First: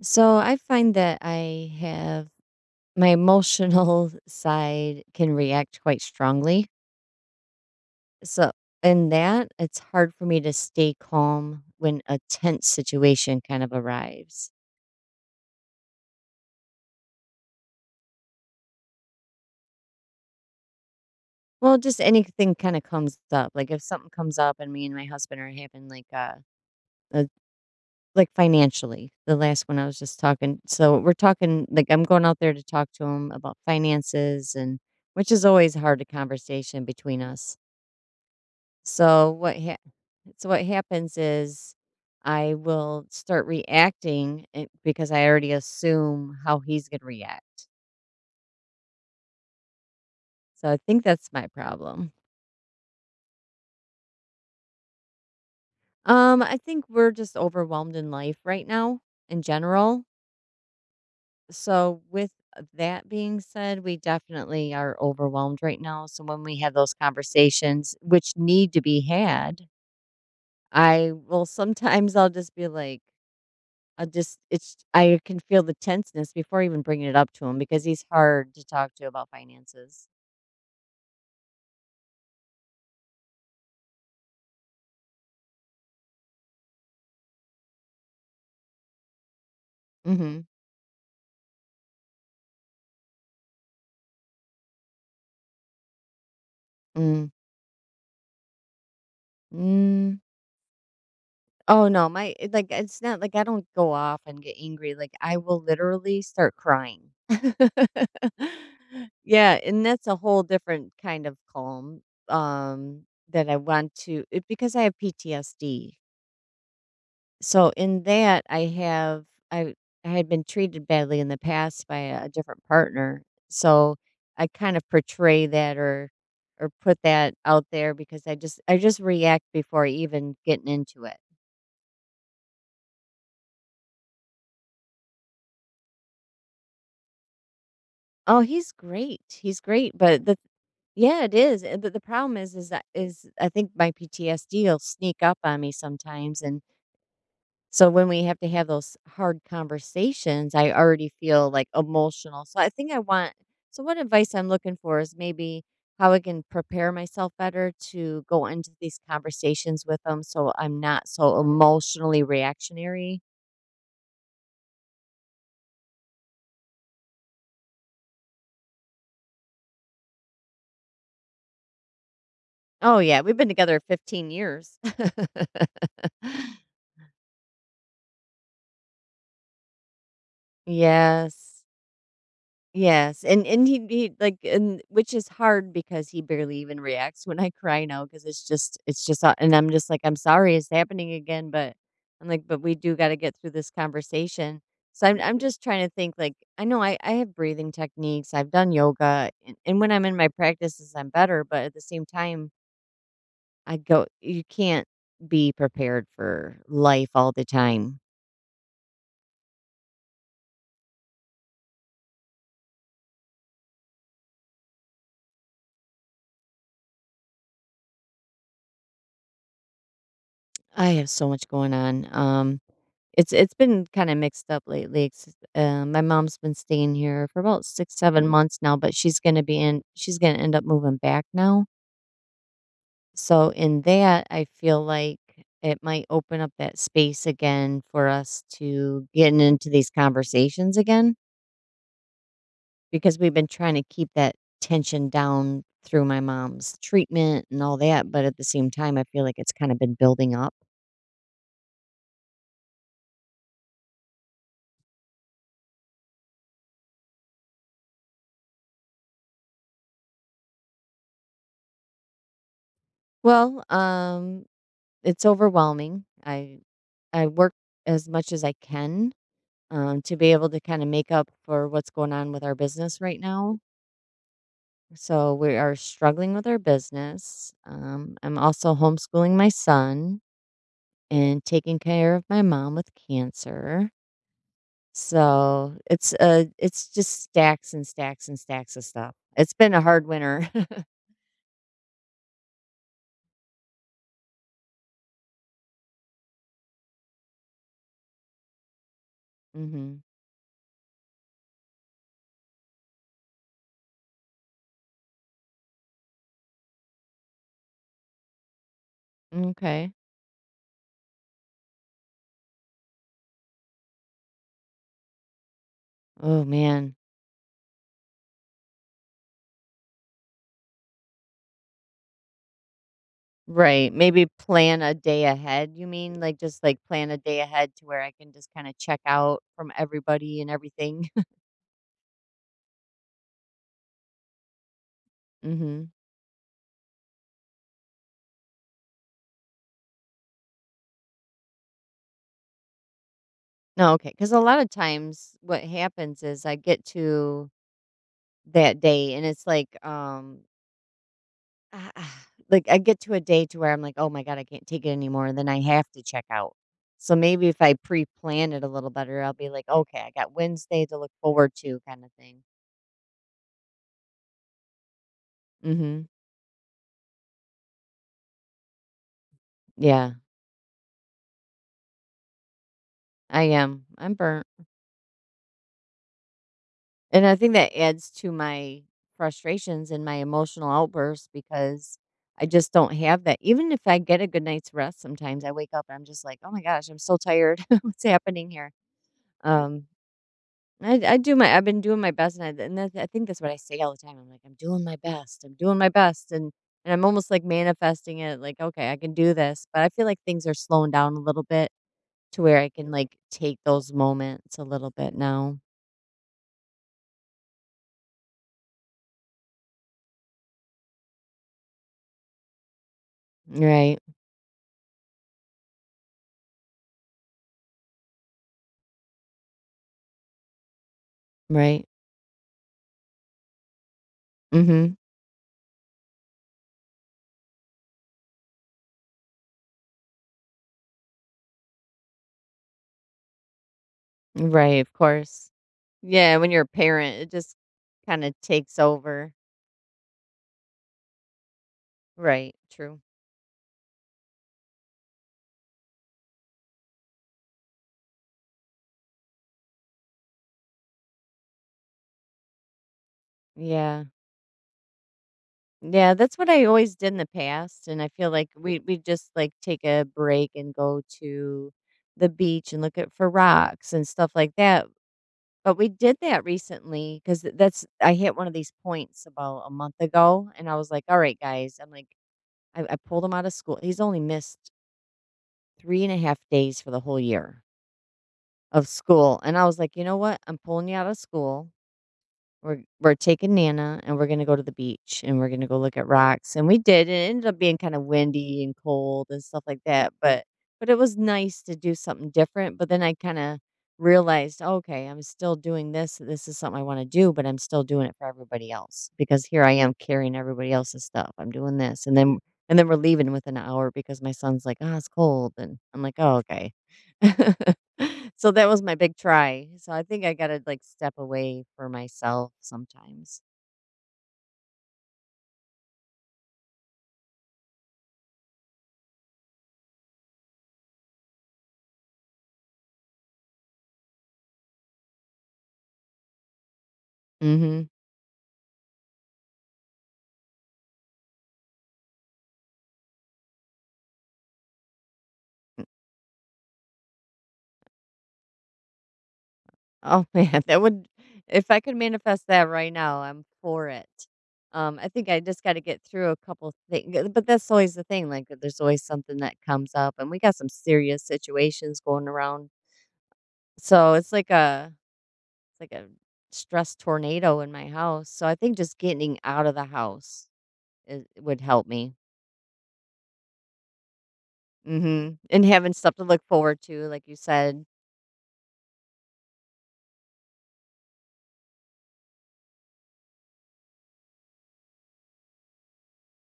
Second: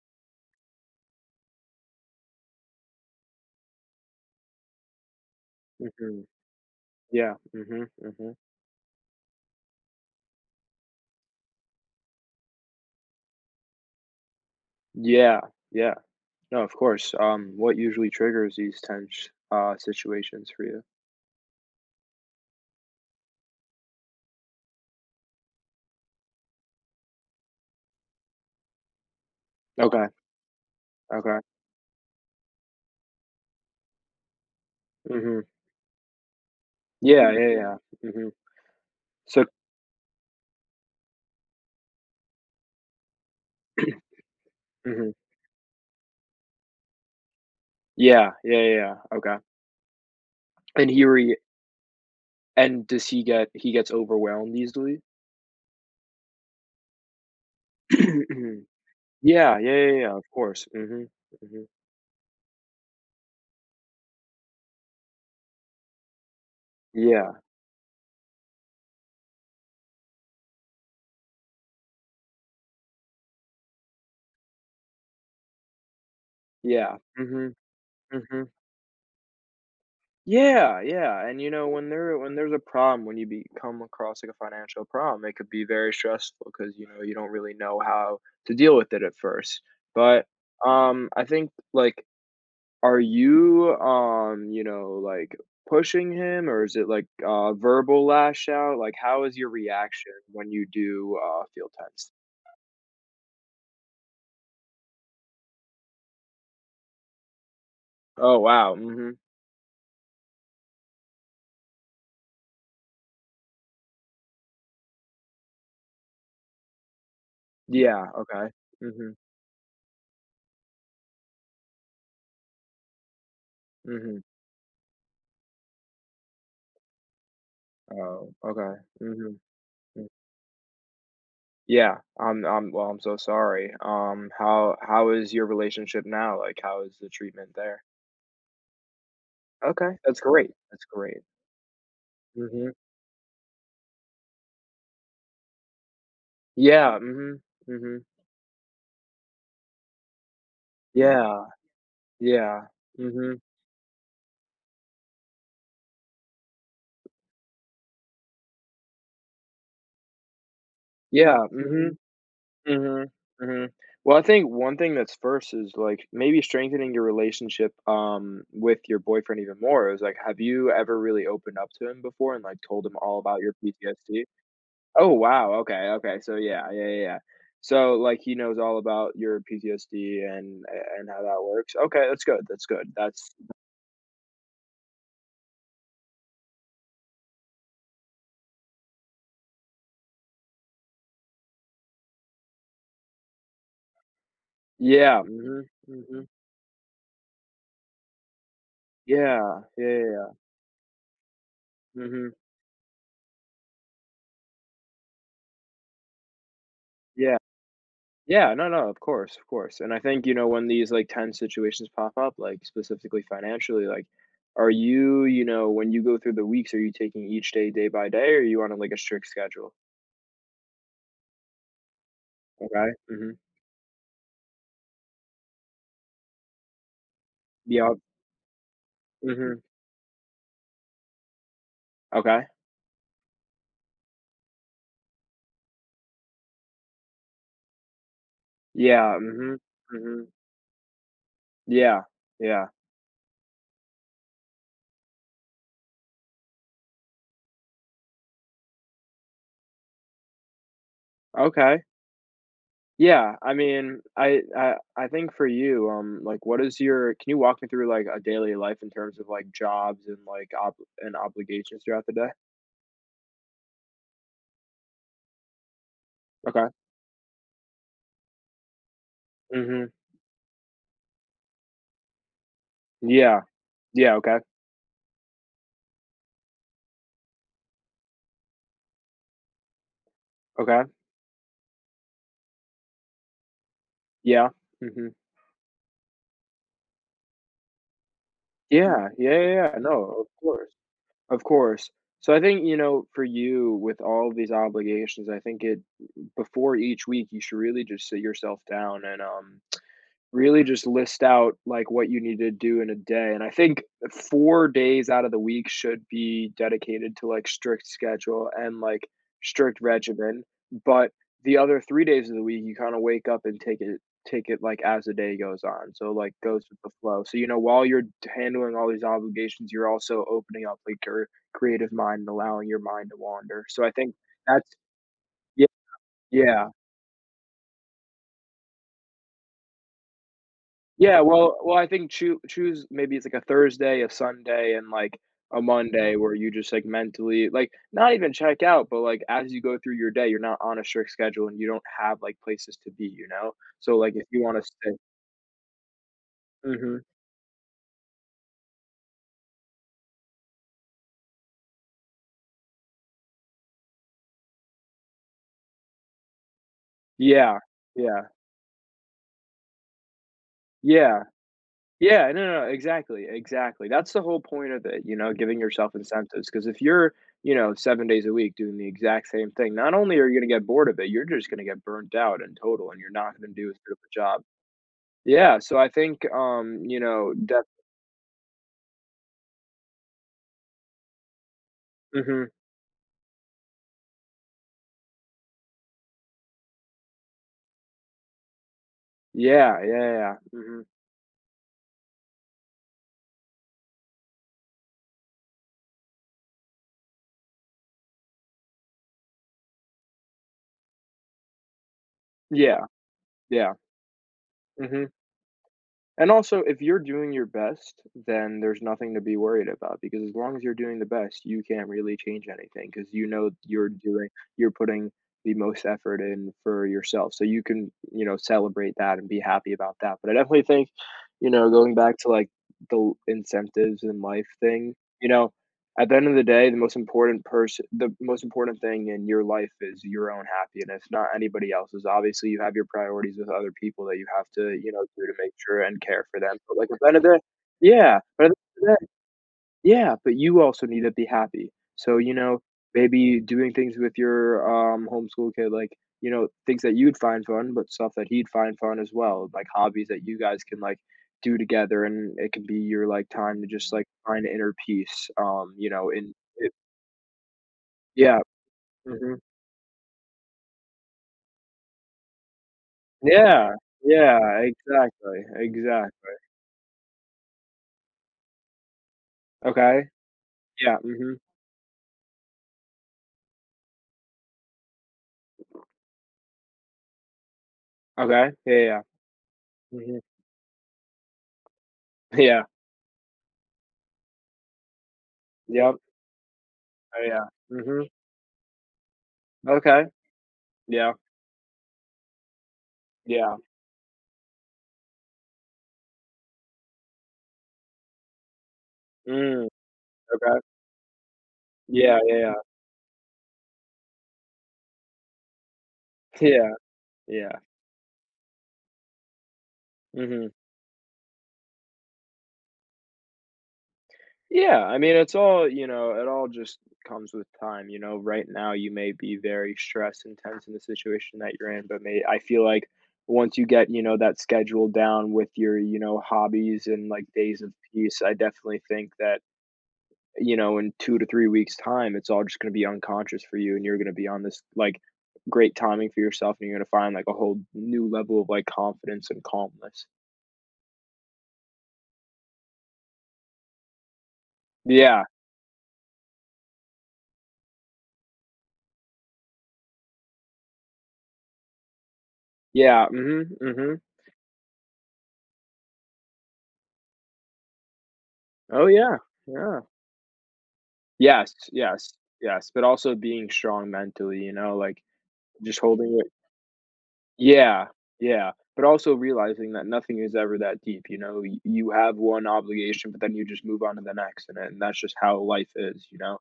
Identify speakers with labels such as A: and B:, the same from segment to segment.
A: So I find that I have my emotional side can react quite
B: Mhm.
A: strongly.
B: Yeah. Mhm, mhm.
A: So in that, it's hard for me to stay calm when a tense situation kind of arrives.
B: Yeah, yeah. No, of course. What usually triggers these tense, situations for you?
A: Well, just anything kind of comes up. Like if something comes up and me and my husband are having like a like financially, the last one I was
B: Okay,
A: just talking. So we're
B: okay.
A: talking like I'm going out there to talk to him about finances and which is
B: Mhm.
A: always hard a conversation between
B: Yeah, yeah,
A: us.
B: yeah. Mhm.
A: So
B: So
A: what ha- so what happens is I will start reacting because
B: mhm.
A: I already assume how he's going to react.
B: Yeah, yeah, yeah, yeah. Okay.
A: So I
B: And he
A: think that's
B: re
A: my problem.
B: and does he get he gets overwhelmed easily?
A: I think we're just overwhelmed in life right now in
B: Yeah, yeah, yeah,
A: general.
B: yeah, of course. Mhm, mhm.
A: So with that being said, we definitely are overwhelmed right now. So when we have those
B: Yeah,
A: conversations which need to be had, I will sometimes I'll just be like I just it's I can feel the tenseness before even
B: yeah.
A: bringing it up to
B: Mhm,
A: him because he's
B: mhm.
A: hard to talk to about finances.
B: Yeah, yeah, and, you know, when there's a problem, when you be come across, like, a financial problem, it could be very stressful because you know, you don't really know how to deal with it at first, but,
A: Mhm.
B: I think, like, are you, you know, like, pushing him or is it, like,
A: Mm.
B: a verbal lash out? Like, how is your reaction
A: Mm.
B: when you do, feel
A: Oh no,
B: tense?
A: like it's not like I don't go off and get angry. Like I will literally start crying.
B: Oh, wow, mhm.
A: Yeah, and that's a whole different kind of calm um that I want to it, because I have PTSD. So in
B: Yeah,
A: that,
B: okay.
A: I
B: Mhm,
A: have I I had been treated badly in the past by a different partner. So
B: mhm.
A: I kind of portray that or put that out there because
B: Oh, okay.
A: I just
B: Mhm.
A: react before even getting into it.
B: Yeah, I'm well, I'm so sorry. How how is your relationship now? Like, how is the treatment there?
A: Oh, he's great. He's
B: Okay,
A: great,
B: that's
A: but the
B: great. That's great.
A: yeah, it is. But the problem is
B: hmm
A: that is I think my PTSD will sneak up on me sometimes. And
B: Yeah.
A: so
B: Hmm
A: when we have to have those hard conversations, I already
B: Yeah.
A: feel like emotional. So
B: Yeah.
A: I think I
B: hmm
A: want so what advice I'm looking for is maybe how I can prepare myself better to go into these conversations with them so I'm not
B: Yeah.
A: so emotionally
B: Hmm
A: reactionary.
B: hmm Well, I think one thing that's first is like maybe strengthening your relationship with your boyfriend even more. Is like, have you ever really opened up to him before and like told him
A: Oh
B: all
A: yeah, we've
B: about
A: been
B: your
A: together
B: PTSD?
A: 15 years.
B: Oh, wow, okay, okay, so yeah, yeah, yeah, yeah. So, like, he knows all about your PTSD and how that
A: Yes.
B: works. Okay, that's good, that's good,
A: Yes,
B: that's
A: and he, like and which is hard because he barely even reacts when I cry now because it's just a and I'm just like, "I'm sorry it's happening again," but I'm like, "But we do gotta get through this conversation." So I'm
B: yeah,
A: I'm just
B: mhm,
A: trying to think,
B: mhm.
A: like, I know I have breathing techniques, I've done yoga,
B: Yeah,
A: and
B: yeah,
A: when I'm in
B: yeah,
A: my practices, I'm better, but at the
B: yeah,
A: same
B: mhm,
A: time, I go you can't be prepared for life all
B: yeah.
A: the time.
B: Yeah, no, no, of course, and I think, you know, when these, like, tense situations pop up, like, specifically financially, like, are you when you go through the weeks, are you taking each day, day by day, or are you on a, like, a strict schedule?
A: I have so much going on,
B: Okay,
A: It's
B: mhm,
A: it's been kinda mixed up lately, it's my mom's been staying here for about
B: yeah,
A: 6, 7 months now, but
B: mhm,
A: she's gonna end up moving back now.
B: okay,
A: So in that, I feel like it might open up that space again for us to
B: yeah,
A: get
B: mhm,
A: into these
B: mhm.
A: conversations again,
B: Yeah, yeah.
A: because we've been trying to keep that tension down through my mom's treatment and all that, but at the same time, I feel like it's kinda been building up.
B: Okay. Yeah, I mean, I think for you, like, what is your can you walk me through, like, a daily life in terms of, like, jobs and, like, ob and obligations throughout the day?
A: Well, it's overwhelming.
B: Okay.
A: I work as much as I can,
B: Mhm.
A: to be able to kinda make up for what's going on with our business right
B: Yeah.
A: now.
B: Yeah, okay.
A: So, we are struggling with our business. I'm also homeschooling my son
B: Okay.
A: and taking care of my mom with cancer.
B: Yeah. Mhm.
A: So, it's just stacks and stacks and stacks of
B: Yeah.
A: stuff.
B: Yeah,
A: It's
B: yeah,
A: been
B: yeah.
A: a
B: No,
A: hard
B: of
A: winter.
B: course. Of course. So I think, you know, for you, with all of these obligations, I think it before each week, you should really just sit yourself down and,
A: Mhm.
B: really just list out like what you need to do in a day, and I think 4 days out of the week should be dedicated to like strict schedule and like strict
A: Okay.
B: regimen, but the other 3 days of the week you kind of wake up and take it like as the day goes on, so like
A: Oh,
B: goes with the
A: man.
B: flow. So you know, while you're handling all these obligations, you're also opening up like your creative mind and allowing your mind to wander. So I
A: Right,
B: think
A: maybe
B: that's
A: plan a day
B: yeah,
A: ahead, you mean? Like, just,
B: yeah
A: like, plan a day ahead to where I can just kinda check out from everybody and everything?
B: yeah, well I think choose maybe it's like a Thursday, a Sunday, and, like, a
A: Mhm.
B: Monday where you just, like, mentally like, not even check out, but, like, as you go through your day, you're not on a strict schedule and you don't have, like, places to be, you know?
A: No,
B: So,
A: okay.
B: like, if
A: Because a
B: you
A: lot
B: wanna
A: of
B: stay
A: times what happens is I get
B: Mhm.
A: to that day and it's like, I get to a day to where I'm like, "Oh my god, I can't take it anymore." And then I have to check out. So maybe
B: Yeah.
A: if I
B: Yeah.
A: pre-plan it a little better, I'll be like, "Okay, I got Wednesday to look
B: Yeah.
A: forward to," kinda
B: Yeah,
A: thing.
B: no, no, no, exactly, exactly. That's the whole point of it, you know, giving yourself
A: Mhm.
B: incentives because if you're, you know, 7 days a week doing the exact same thing, not
A: Yeah,
B: only are you gonna get bored of it, you're just gonna get burnt out in total, and you're not
A: I
B: gonna do as
A: am.
B: good of a
A: I'm
B: job.
A: burnt.
B: Yeah, so I think, you
A: And
B: know,
A: I think
B: that
A: that adds to my frustrations and my emotional outbursts because I
B: Mhm.
A: just don't have that. Even if I get a good night's rest, sometimes I wake up and I'm just like, "Oh my gosh, I'm so tired. What's happening here?"
B: Yeah,
A: Um,
B: yeah, yeah. Mhm.
A: I do my, I've been doing my best, and I think that's what I say all the time. I'm like, "I'm doing my best. I'm doing my best," and I'm almost like manifesting it, like, "Okay, I can do this." But I feel like things are slowing down a little bit to where I
B: Yeah,
A: can like take
B: yeah.
A: those moments a little
B: Mhm.
A: bit now.
B: And also, if you're doing your best, then there's nothing to be worried about because as long as you're doing the best, you can't really change anything because you know you're
A: Right,
B: doing you're putting the most effort in for yourself. So you can, you know, celebrate that and be happy about that. But I definitely think, you know,
A: right.
B: going back to, like, the incentives in life thing,
A: Mm-hmm.
B: you know At the end of the day, the most important person the most important thing in your life is your own happiness, not anybody else's. Obviously, you have your priorities with other people that you have to,
A: Right,
B: you
A: of
B: know, do to
A: course.
B: make sure and care
A: Yeah,
B: for
A: when
B: them,
A: you're a
B: but, like, at the end
A: parent,
B: of
A: it
B: the
A: just
B: yeah,
A: kind of
B: but at
A: takes
B: the end of the
A: over.
B: yeah, but you also need to be happy. So, you
A: Right.
B: know,
A: True.
B: maybe doing things with your homeschool kid, like, you know, things that you'd find fun, but stuff that he'd find fun as well, like hobbies that you guys can like do together, and it can be your like time to just
A: Yeah.
B: like find inner peace. You know,
A: Yeah,
B: in
A: that's what I
B: it,
A: always did in the past and I feel
B: yeah,
A: like we just
B: hmm
A: like take a break and go to the beach and look at for
B: yeah,
A: rocks and stuff like
B: yeah,
A: that.
B: exactly,
A: But we did
B: exactly.
A: that recently cuz that's I hit one of these points about a month
B: Okay,
A: ago and I was
B: yeah,
A: like, "All right, guys." I'm like I pulled him out of school. He's only missed three and a half days for the whole year.
B: okay, yeah,
A: Of
B: yeah,
A: school, and I was like, "You know what? I'm pulling you out of school.
B: yeah,
A: We're taking Nana, and we're gonna go to the beach, and we're gonna go
B: yep,
A: look at rocks," and we did, and
B: oh,
A: it
B: yeah,
A: ended up being kinda
B: hmm
A: windy and cold and stuff like
B: okay,
A: that, but it
B: yeah,
A: was nice to do something different, but then I
B: yeah,
A: kinda realized, "Oh, okay, I'm still doing this, this is something I wanna do, but I'm still doing it for everybody else, because here
B: mm,
A: I am carrying
B: okay.
A: everybody else's stuff, I'm doing this,"
B: Yeah, yeah, yeah.
A: and then we're leaving within an hour because my son's like, "Ah, it's cold," and I'm like, "Oh,
B: Yeah,
A: okay."
B: yeah.
A: So that was my big try. So I think I
B: Mhm.
A: gotta like step away for myself sometimes.
B: Yeah, I mean, it's all you know, it all just comes with time, you know? Right now, you may be very stressed and tense in the situation that you're in, but may I feel like once you get, you know, that schedule down with your, you know, hobbies and, like, days of
A: Mhm.
B: peace, I definitely think that, you know, in 2 to 3 weeks' time, it's all just gonna be unconscious for you, and you're gonna be on this, like, great timing for yourself, and you're gonna find, like, a whole new level of, like, confidence and calmness.
A: Oh, man, that would if I could manifest that right now, I'm for it. I
B: Yeah,
A: think I just got to get through a couple things, but that's always the thing. Like, there's always something that comes up, and we got some serious situations going around.
B: yeah, mhm, mhm.
A: So it's like a stress tornado in my house. So I think
B: Oh,
A: just
B: yeah,
A: getting out of
B: yeah.
A: the house is,
B: Yes,
A: would help
B: yes,
A: me.
B: yes, but also being strong mentally, you know, like,
A: Mhm, and
B: just
A: having stuff
B: holding
A: to
B: it
A: look forward to, like you said.
B: Yeah, yeah, but also realizing that nothing is ever that deep, you know? Y You have one obligation, but then you just move on to the next, and then that's just how life is, you know?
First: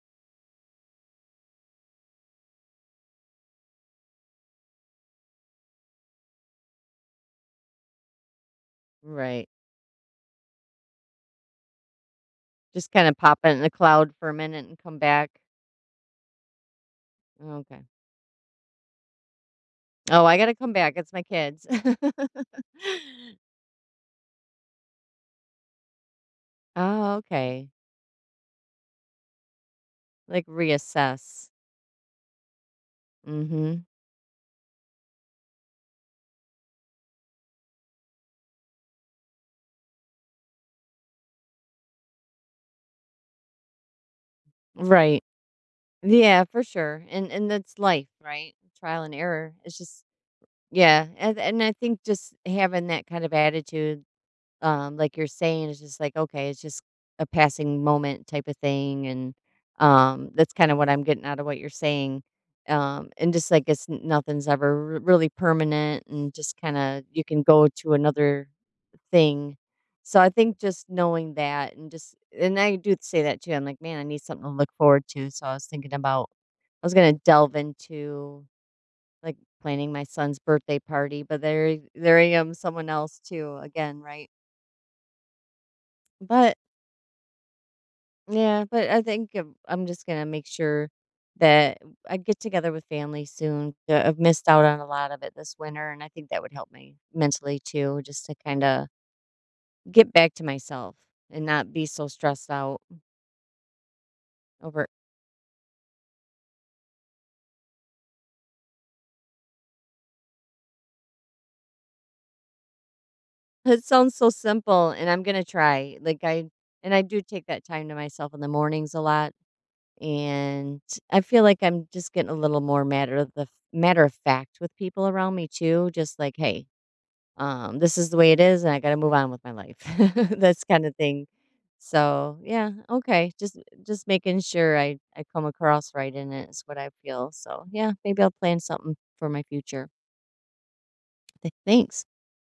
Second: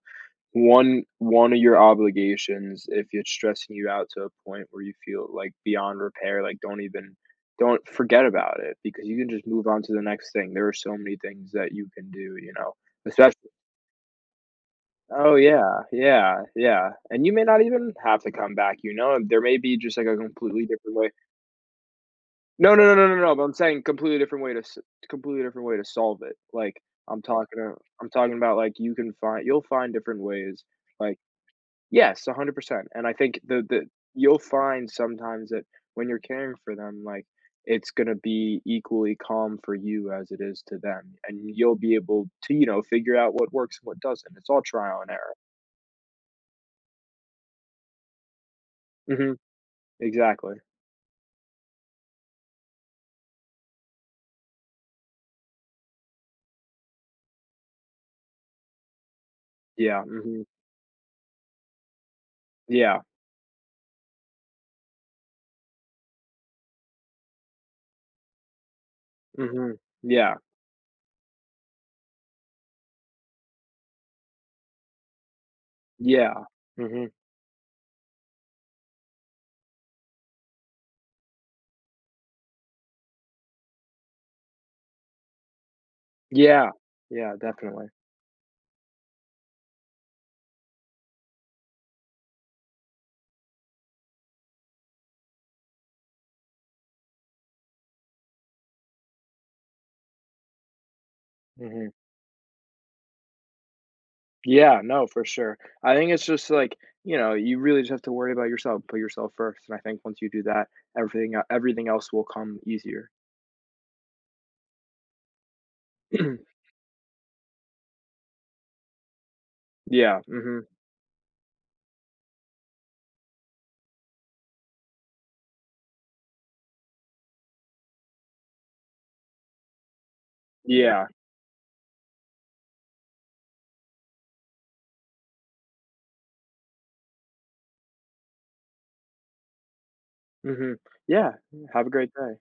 B: One of your obligations, if it's stressing you out to a point where you feel, like, beyond repair, like, don't forget about it because you can just
A: Right.
B: move on to the next thing. There are so many things that you can do, you know?
A: Just kinda pop it
B: Especially
A: in the cloud for a minute and come back.
B: Oh, yeah, yeah, yeah, and you may not
A: Okay.
B: even have to come back, you know, there may be just, like, a
A: Oh, I gotta
B: completely
A: come back,
B: different way.
A: it's my kids.
B: No, no, no, no, no, no, but I'm saying completely different way to solve it, like,
A: Oh,
B: I'm talking
A: okay.
B: a I'm talking about, like, you'll find different
A: Like,
B: ways, like
A: reassess.
B: Yes, 100%, and I think
A: Mhm.
B: the you'll find sometimes that when you're caring for them, like, it's gonna be equally calm for you as it is to them, and you'll be able to, you know, figure out what works and what doesn't. It's all trial and
A: Right.
B: error.
A: Yeah, for sure, and that's life, right? Trial and
B: Mhm,
A: error. It's just
B: exactly.
A: yeah, and I think just having that kind of attitude like you're saying, it's just like, okay, it's just a passing moment type of thing. And
B: Yeah, mhm,
A: that's kind of what I'm getting out of what you're saying.
B: yeah,
A: And just like nothing's ever really permanent and just kind of you can go to another thing.
B: mhm,
A: So I
B: yeah,
A: think just knowing that and just, and I do say that too. I'm like, man, I need something to look forward to. So I was thinking about,
B: yeah,
A: I was
B: mhm,
A: going to delve into like planning my son's birthday party, but there I am, someone else too, again, right? But
B: yeah, yeah, definitely,
A: yeah, but I think if I'm just gonna make sure that I get together with family soon. I've missed out on a lot of it this winter, and I think that would help me mentally too, just to kind of get back to myself and not be
B: mhm,
A: so stressed out
B: yeah,
A: over.
B: no, for sure. I think it's just like, you know, you really just have to worry about yourself, put yourself first, and I think once you do that, everything else will come easier.
A: It sounds so simple, and I'm gonna try. Like I and I do take that time to myself in the mornings a lot,
B: Yeah, mhm,
A: and I feel like I'm just getting a little more matter of fact with people around me too. Just like, hey, this is the way it is, and I gotta move on with my life. That's kind of
B: yeah,
A: thing. So yeah, okay. Just making sure I come across right in it is what I feel. So yeah, maybe I'll plan something for my future.
B: mhm, yeah, have a
A: Thanks.
B: great day.